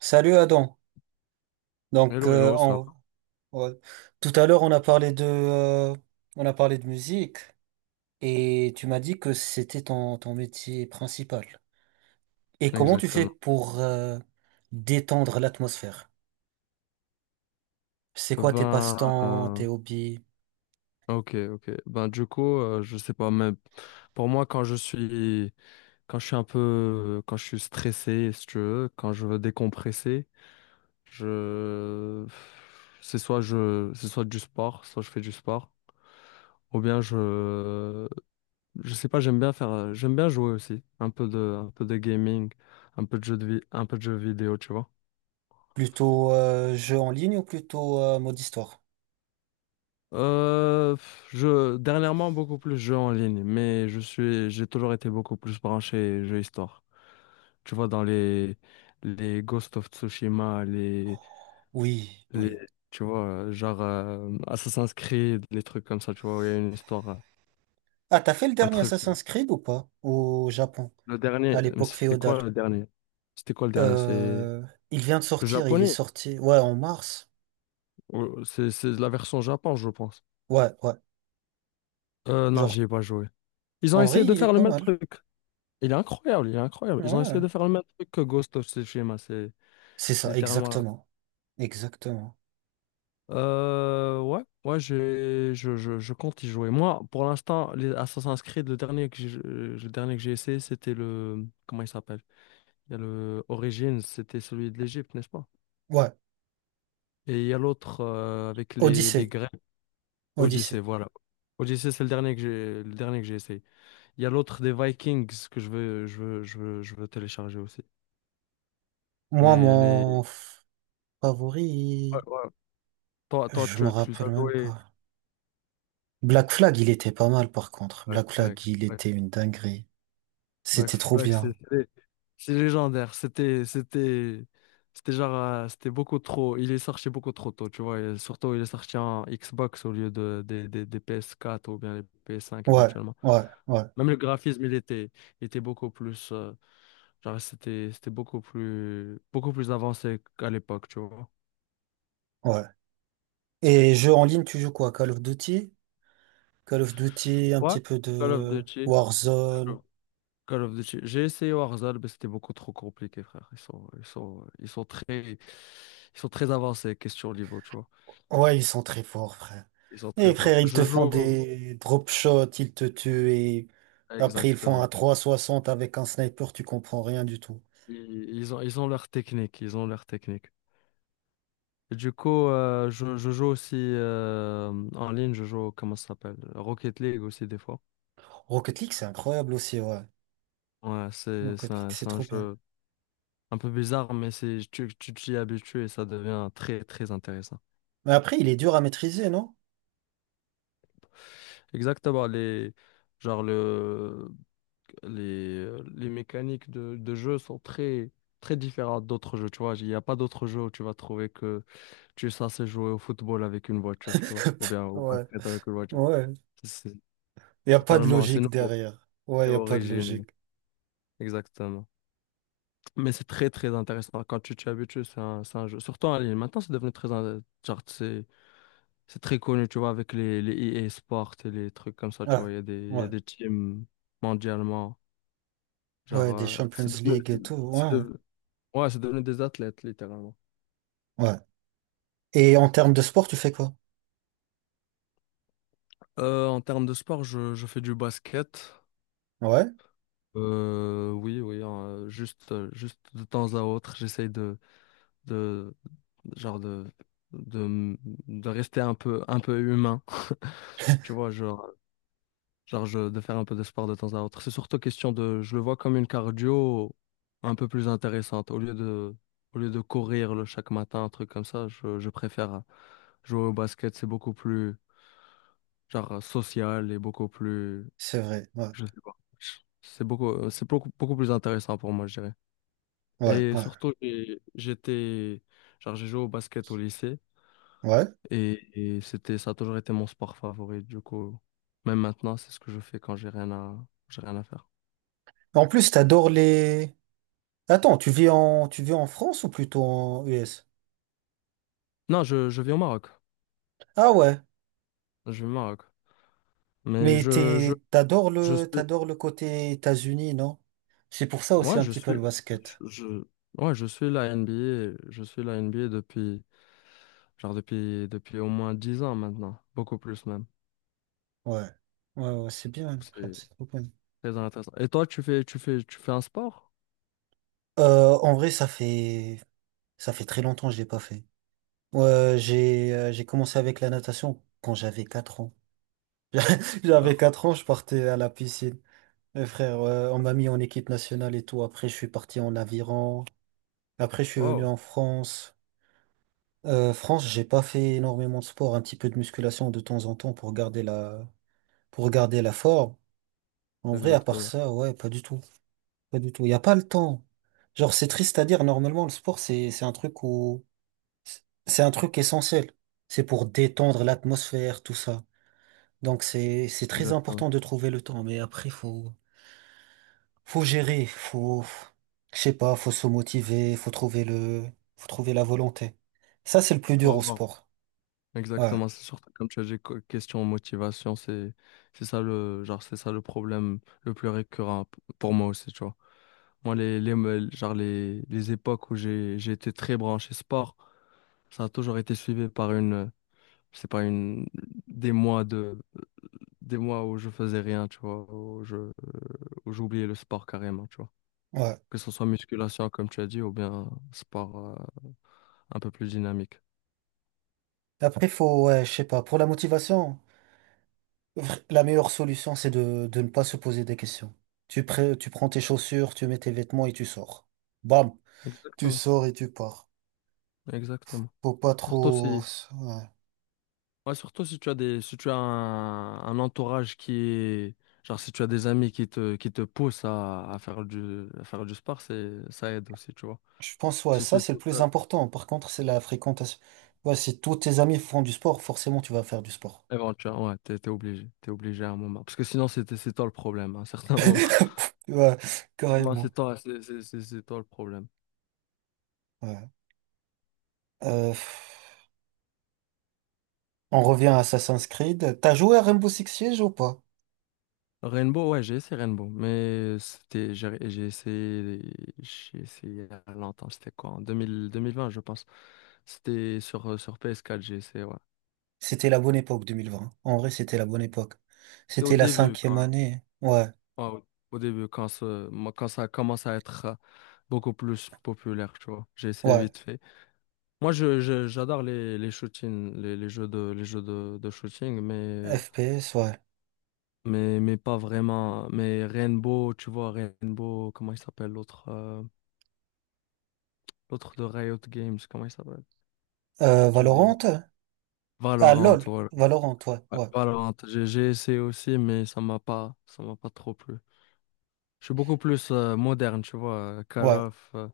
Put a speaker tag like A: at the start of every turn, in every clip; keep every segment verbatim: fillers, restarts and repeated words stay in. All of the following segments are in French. A: Salut Adam. Donc
B: Hello,
A: euh,
B: hello, ça
A: on- on- tout à l'heure on a parlé de euh, on a parlé de musique et tu m'as dit que c'était ton, ton métier principal. Et
B: va?
A: comment tu fais
B: Exactement.
A: pour euh, détendre l'atmosphère? C'est quoi tes
B: Ben,
A: passe-temps,
B: euh,
A: tes hobbies?
B: ok, ok. Ben, du coup, euh, je sais pas, mais pour moi, quand je suis, quand je suis un peu, quand je suis stressé, si tu veux, quand je veux décompresser, je, c'est soit je, c'est soit du sport, soit je fais du sport, ou bien je, je sais pas, j'aime bien faire, euh, j'aime bien jouer aussi, un peu de, un peu de gaming, un peu de jeux de vi- un peu de jeux vidéo, tu vois.
A: Plutôt euh, jeux en ligne ou plutôt euh, mode histoire?
B: Euh, pff, je, dernièrement, beaucoup plus jeux en ligne, mais je suis, j'ai toujours été beaucoup plus branché jeux histoire. Tu vois, dans les, les Ghost of Tsushima, les,
A: Oui,
B: les,
A: oui.
B: tu vois, euh, genre euh, Assassin's Creed, les trucs comme ça, tu vois, où il y a une histoire, euh,
A: Ah, t'as fait le
B: un
A: dernier
B: truc là.
A: Assassin's Creed ou pas? Au Japon,
B: Le dernier,
A: à
B: mais
A: l'époque
B: c'était
A: féodale.
B: quoi le dernier? C'était quoi le dernier? C'est
A: Euh, il vient de
B: le
A: sortir, il est
B: japonais?
A: sorti, ouais, en mars.
B: ou C'est c'est la version Japon, je pense.
A: Ouais, ouais.
B: Euh, non,
A: Genre
B: j'y ai pas joué. Ils ont
A: En vrai,
B: essayé de
A: il est
B: faire le
A: pas
B: même
A: mal.
B: truc. Il est incroyable, il est incroyable. Ils ont essayé
A: Ouais.
B: de faire le même truc que Ghost of Tsushima. C'est
A: C'est
B: c'est
A: ça,
B: littéralement la-
A: exactement. Exactement.
B: Euh, ouais, ouais, j'ai- je, je, je compte y jouer. Moi, pour l'instant, les Assassin's Creed, le dernier que j'ai, euh, le dernier que j'ai essayé, c'était le. Comment il s'appelle? Il y a le Origins, c'était celui de l'Égypte, n'est-ce pas?
A: Ouais,
B: Et il y a l'autre euh, avec les, les
A: Odyssée.
B: Grecs, Odyssey,
A: Odyssée.
B: voilà. Odyssey, c'est le dernier que j'ai, le dernier que j'ai essayé. Il y a l'autre des Vikings que je veux, je veux, je veux, je veux télécharger aussi.
A: Moi,
B: Mais les.
A: mon f-
B: Ouais,
A: favori,
B: ouais. Toi, toi,
A: je me
B: tu, tu les as
A: rappelle même
B: joués.
A: pas. Black Flag, il était pas mal par contre.
B: Black
A: Black Flag,
B: Flag,
A: il
B: Black,
A: était une dinguerie.
B: Black
A: C'était trop
B: Flag, c'est
A: bien.
B: c'est- c'est légendaire. C'était, c'était, c'était genre, euh, c'était beaucoup trop. Il est sorti beaucoup trop tôt, tu vois. Et surtout, il est sorti en Xbox au lieu de, des, des, des P S quatre ou bien les P S cinq
A: Ouais,
B: éventuellement.
A: ouais, ouais,
B: Même le graphisme, il était, il était beaucoup plus, euh, genre, c'était, c'était beaucoup plus, beaucoup plus avancé qu'à l'époque, tu vois.
A: ouais. Et jeu en ligne, tu joues quoi? Call of Duty? Call of Duty, un
B: Ouais.
A: petit peu
B: Call of
A: de
B: Duty.
A: Warzone.
B: Call of Duty. J'ai essayé Warzone, mais c'était beaucoup trop compliqué, frère. Ils sont, ils sont, ils sont très, ils sont très avancés, question niveau, tu vois.
A: Ouais, ils sont très forts, frère.
B: Ils sont très
A: Et
B: forts.
A: frère, ils
B: Je
A: te font
B: joue,
A: des drop shots, ils te tuent et après ils font un
B: exactement.
A: trois soixante avec un sniper, tu comprends rien du tout.
B: Ils, ils ont, ils ont leur technique, ils ont leur technique. Et du coup, euh, je, je joue aussi euh, en ligne, je joue, comment ça s'appelle? Rocket League aussi, des fois.
A: Rocket League, c'est incroyable aussi, ouais.
B: Ouais, c'est, c'est
A: Rocket League,
B: un,
A: c'est
B: c'est un
A: trop bien.
B: jeu un peu bizarre, mais c'est, tu, tu t'y habitues et ça devient très, très intéressant.
A: Mais après, il est dur à maîtriser, non?
B: Exactement, les, genre le, les, euh, les mécaniques de, de jeu sont très, très différentes d'autres jeux, tu vois. Il n'y a pas d'autres jeux où tu vas trouver que tu es censé jouer au football avec une voiture, tu vois, ou bien au
A: Ouais,
B: basket avec une voiture.
A: ouais.
B: C'est
A: Il n'y a pas de
B: totalement, c'est
A: logique
B: nouveau,
A: derrière. Ouais, il
B: c'est
A: n'y a pas de
B: original,
A: logique.
B: exactement. Mais c'est très, très intéressant. Quand tu t'y habitues, c'est un, c'est un jeu, surtout en ligne. Maintenant, c'est devenu très, in- genre, c'est, c'est très connu, tu vois, avec les, les E A Sports et les trucs comme ça, tu vois.
A: Ah,
B: Il y a des, il y a
A: ouais.
B: des teams mondialement. Genre,
A: Ouais, des
B: euh,
A: Champions
B: c'est devenu,
A: League
B: c'est-
A: et tout,
B: c'est
A: ouais.
B: de- Ouais, c'est devenu des athlètes, littéralement.
A: Ouais. Et en termes de sport, tu fais quoi?
B: Euh, en termes de sport, je, je fais du basket.
A: Ouais,
B: Euh, oui, oui, euh, juste, euh, juste de temps à autre, j'essaye de, de, genre de, de, m- de rester un peu, un peu humain. Tu vois, genre, genre je- de faire un peu de sport de temps à autre. C'est surtout question de, je le vois comme une cardio un peu plus intéressante. Au lieu de, au lieu de courir le, chaque matin, un truc comme ça, je, je préfère jouer au basket. C'est beaucoup plus genre euh, social et beaucoup plus,
A: c'est vrai. Ouais,
B: je sais pas. C'est beaucoup, euh, c'est beaucoup, beaucoup plus intéressant pour moi, je dirais.
A: ouais,
B: Et
A: ouais.
B: surtout, j'ai- j'étais, genre, j'ai joué au basket au lycée
A: Ouais.
B: et, et c'était, ça a toujours été mon sport favori. Du coup, même maintenant, c'est ce que je fais quand j'ai rien à, j'ai rien à faire.
A: En plus, t'adores les... Attends, tu vis en, tu vis en France ou plutôt en U S?
B: Non, je, je vis au Maroc.
A: Ah ouais,
B: Je vis au Maroc. Mais
A: mais
B: je, je,
A: t'es, t'adores
B: je
A: le,
B: suis,
A: t'adores le côté États-Unis, non? C'est pour ça aussi
B: ouais,
A: un
B: je
A: petit peu
B: suis,
A: le
B: je,
A: basket.
B: je- ouais, je suis la N B A, je suis la N B A depuis, genre, depuis, depuis au moins dix ans maintenant, beaucoup plus même.
A: Ouais, ouais, ouais, c'est bien, frère,
B: C'est
A: c'est trop bien.
B: très intéressant. Et toi, tu fais, tu fais, tu fais un sport?
A: Euh, en vrai, ça fait, ça fait très longtemps que je l'ai pas fait. Ouais, j'ai, euh, j'ai commencé avec la natation quand j'avais quatre ans. J'avais
B: Ah,
A: quatre ans, je partais à la piscine. Mes frères, ouais, on m'a mis en équipe nationale et tout. Après, je suis parti en aviron. Après, je suis venu
B: wow,
A: en France. Euh, France, j'ai pas fait énormément de sport, un petit peu de musculation de temps en temps pour garder la, pour garder la forme. En vrai, à part
B: exactement,
A: ça, ouais, pas du tout. Pas du tout. Il n'y a pas le temps. Genre, c'est triste à dire, normalement, le sport, c'est, c'est un truc où, c'est un truc essentiel. C'est pour détendre l'atmosphère, tout ça. Donc, c'est, c'est très
B: exactement.
A: important de trouver le temps. Mais après, faut, faut gérer, faut, je sais pas, faut se motiver, faut trouver le, faut trouver la volonté. Ça, c'est le plus
B: Faut
A: dur au
B: avoir.
A: sport. Ouais.
B: Exactement, c'est surtout comme tu as dit, co- question motivation, c'est, c'est ça le, genre, c'est ça le problème le plus récurrent p- pour moi aussi, tu vois. Moi, les, les, me- genre, les, les époques où j'ai, j'ai été très branché sport, ça a toujours été suivi par une, c'est pas une, des mois de, des mois où je faisais rien, tu vois, où je, où j'oubliais le sport carrément, tu vois.
A: Ouais.
B: Que ce soit musculation, comme tu as dit, ou bien sport euh, un peu plus dynamique.
A: Après, faut, ouais, je sais pas, pour la motivation, vr- la meilleure solution, c'est de, de ne pas se poser des questions. Tu, pré- tu prends tes chaussures, tu mets tes vêtements et tu sors. Bam, tu
B: Exactement,
A: sors et tu pars.
B: exactement.
A: Faut pas
B: Surtout
A: trop...
B: si,
A: ouais.
B: Ouais, surtout si tu as des, si tu as un, un entourage qui est, genre si tu as des amis qui te, qui te poussent à, à faire du, à faire du sport, c'est, ça aide aussi, tu vois.
A: Je pense, ouais,
B: Si tu
A: ça,
B: es
A: c'est le
B: tout
A: plus
B: seul,
A: important. Par contre, c'est la fréquentation. Ouais, si tous tes amis font du sport, forcément, tu vas faire du sport.
B: éventuellement, ouais, t'es, t'es obligé, t'es obligé à un moment. Parce que sinon, c'est, c'est toi le problème, à un certain moment.
A: Ouais,
B: À un moment, c'est
A: carrément.
B: toi, c'est, c'est, c'est c'est toi le problème.
A: Ouais. Euh, on revient à Assassin's Creed. T'as joué à Rainbow Six Siege ou pas?
B: Rainbow, ouais, j'ai essayé Rainbow, mais c'était, j'ai j'ai essayé, j'ai essayé il y a longtemps, c'était quoi, en deux mille, deux mille vingt, je pense. C'était sur, euh, sur P S quatre, j'ai essayé, ouais.
A: C'était la bonne époque, deux mille vingt. En vrai, c'était la bonne époque.
B: C'était au
A: C'était la
B: début,
A: cinquième
B: quand,
A: année. Ouais,
B: ouais, au au début, quand, ce- moi, quand ça commence à être euh, beaucoup plus populaire, tu vois. J'ai essayé
A: ouais.
B: vite fait. Moi, je, je- j'adore les, les shootings, les, les jeux de, les jeux de, de shooting, mais, euh,
A: F P S, ouais.
B: mais, mais pas vraiment. Mais Rainbow, tu vois, Rainbow, comment il s'appelle l'autre? euh, L'autre de Riot Games, comment il s'appelle?
A: Euh,
B: J'ai oublié le nom.
A: Valorant? Ah,
B: Valorant,
A: LOL.
B: voilà.
A: Valorant, ouais,
B: Ouais,
A: ouais,
B: Valorant, j'ai j'ai essayé aussi, mais ça m'a pas, ça m'a pas trop plu. Je suis beaucoup plus euh, moderne, tu vois, euh, Call
A: ouais,
B: of. euh,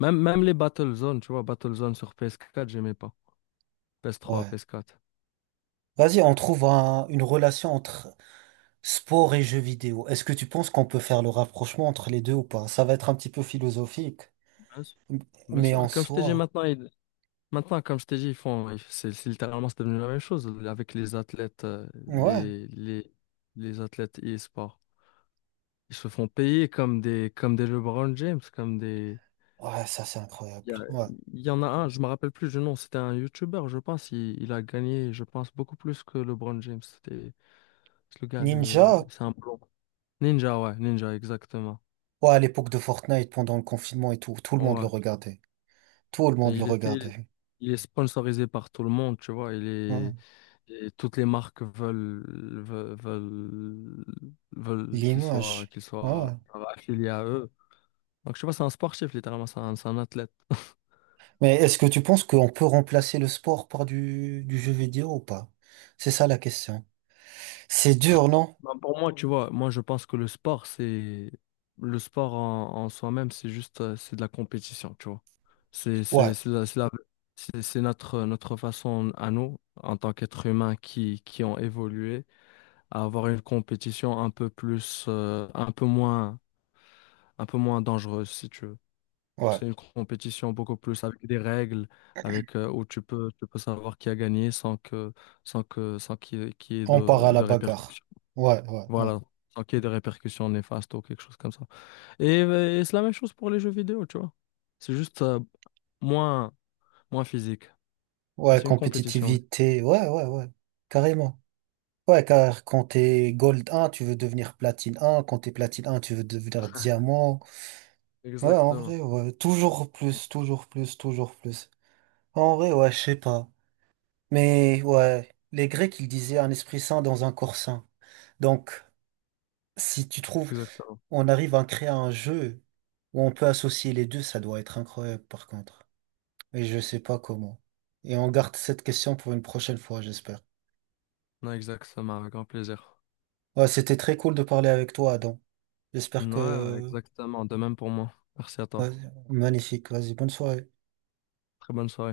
B: Même, même les Battlezone, tu vois, Battlezone sur P S quatre, j'aimais pas. P S trois,
A: ouais.
B: P S quatre.
A: Vas-y, on trouve un- une relation entre sport et jeux vidéo. Est-ce que tu penses qu'on peut faire le rapprochement entre les deux ou pas? Ça va être un petit peu philosophique,
B: Bien sûr. Bien
A: mais en
B: sûr, comme je t'ai dit
A: soi,
B: maintenant, ils- maintenant, comme je t'ai dit, ils font, ils- c'est c'est littéralement, c'est devenu la même chose avec les athlètes, euh,
A: ouais.
B: les, les, les athlètes e-sport. Ils se font payer comme des, comme des LeBron James, comme des,
A: Ouais, ça, c'est incroyable.
B: Il y, a-
A: Ouais.
B: il y en a un, je me rappelle plus du nom, c'était un YouTuber, je pense. Il, il a gagné, je pense, beaucoup plus que LeBron James. C'était c'est le gars, le,
A: Ninja?
B: c'est un blond. Ninja, ouais, Ninja, exactement.
A: Ouais, à l'époque de Fortnite, pendant le confinement et tout, tout le monde le
B: Ouais.
A: regardait. Tout le
B: Et
A: monde le
B: il était,
A: regardait.
B: il est sponsorisé par tout le monde, tu vois. Il
A: Ouais.
B: est, et toutes les marques veulent, veulent, veulent, veulent qu'il soit,
A: L'image.
B: qu'il
A: Ouais.
B: soit affilié à eux. Donc, je sais pas, c'est un sportif, littéralement, c'est un, c'est un athlète.
A: Mais est-ce que tu penses qu'on peut remplacer le sport par du, du jeu vidéo ou pas? C'est ça la question. C'est dur, non?
B: Ben, pour moi, tu vois, moi je pense que le sport, c'est le sport en, en soi-même, c'est juste euh, c'est de la compétition, tu vois. C'est c'est
A: Ouais,
B: c'est la- c'est la- c'est- c'est notre notre façon à nous en tant qu'êtres humains qui qui ont évolué à avoir une compétition un peu plus euh, un peu moins un peu moins dangereuse si tu veux.
A: ouais.
B: C'est une compétition beaucoup plus avec des règles, avec euh, où tu peux tu peux savoir qui a gagné sans que sans que sans qu'il y ait, qu'il y ait
A: On part
B: de
A: à la
B: de
A: bagarre.
B: répercussions.
A: Ouais, ouais, ouais.
B: Voilà, sans qu'il y ait des répercussions néfastes ou quelque chose comme ça. Et, euh, et c'est la même chose pour les jeux vidéo, tu vois. C'est juste euh, moins, moins physique. Mais
A: Ouais,
B: c'est une compétition, oui.
A: compétitivité. Ouais, ouais, ouais. Carrément. Ouais, car quand t'es Gold un, tu veux devenir Platine un. Quand t'es Platine un, tu veux devenir Diamant. Ouais, en
B: Exactement.
A: vrai, ouais. Toujours plus, toujours plus, toujours plus. En vrai, ouais, je sais pas. Mais ouais, les Grecs, ils disaient un esprit sain dans un corps sain. Donc, si tu trouves,
B: Exactement.
A: on arrive à créer un jeu où on peut associer les deux, ça doit être incroyable par contre. Et je sais pas comment. Et on garde cette question pour une prochaine fois, j'espère.
B: Non, exactement, avec grand plaisir.
A: Ouais, c'était très cool de parler avec toi, Adam. J'espère
B: Ouais, ouais,
A: que...
B: exactement. De même pour moi. Merci à toi.
A: ouais, magnifique. Vas-y, bonne soirée.
B: Très bonne soirée.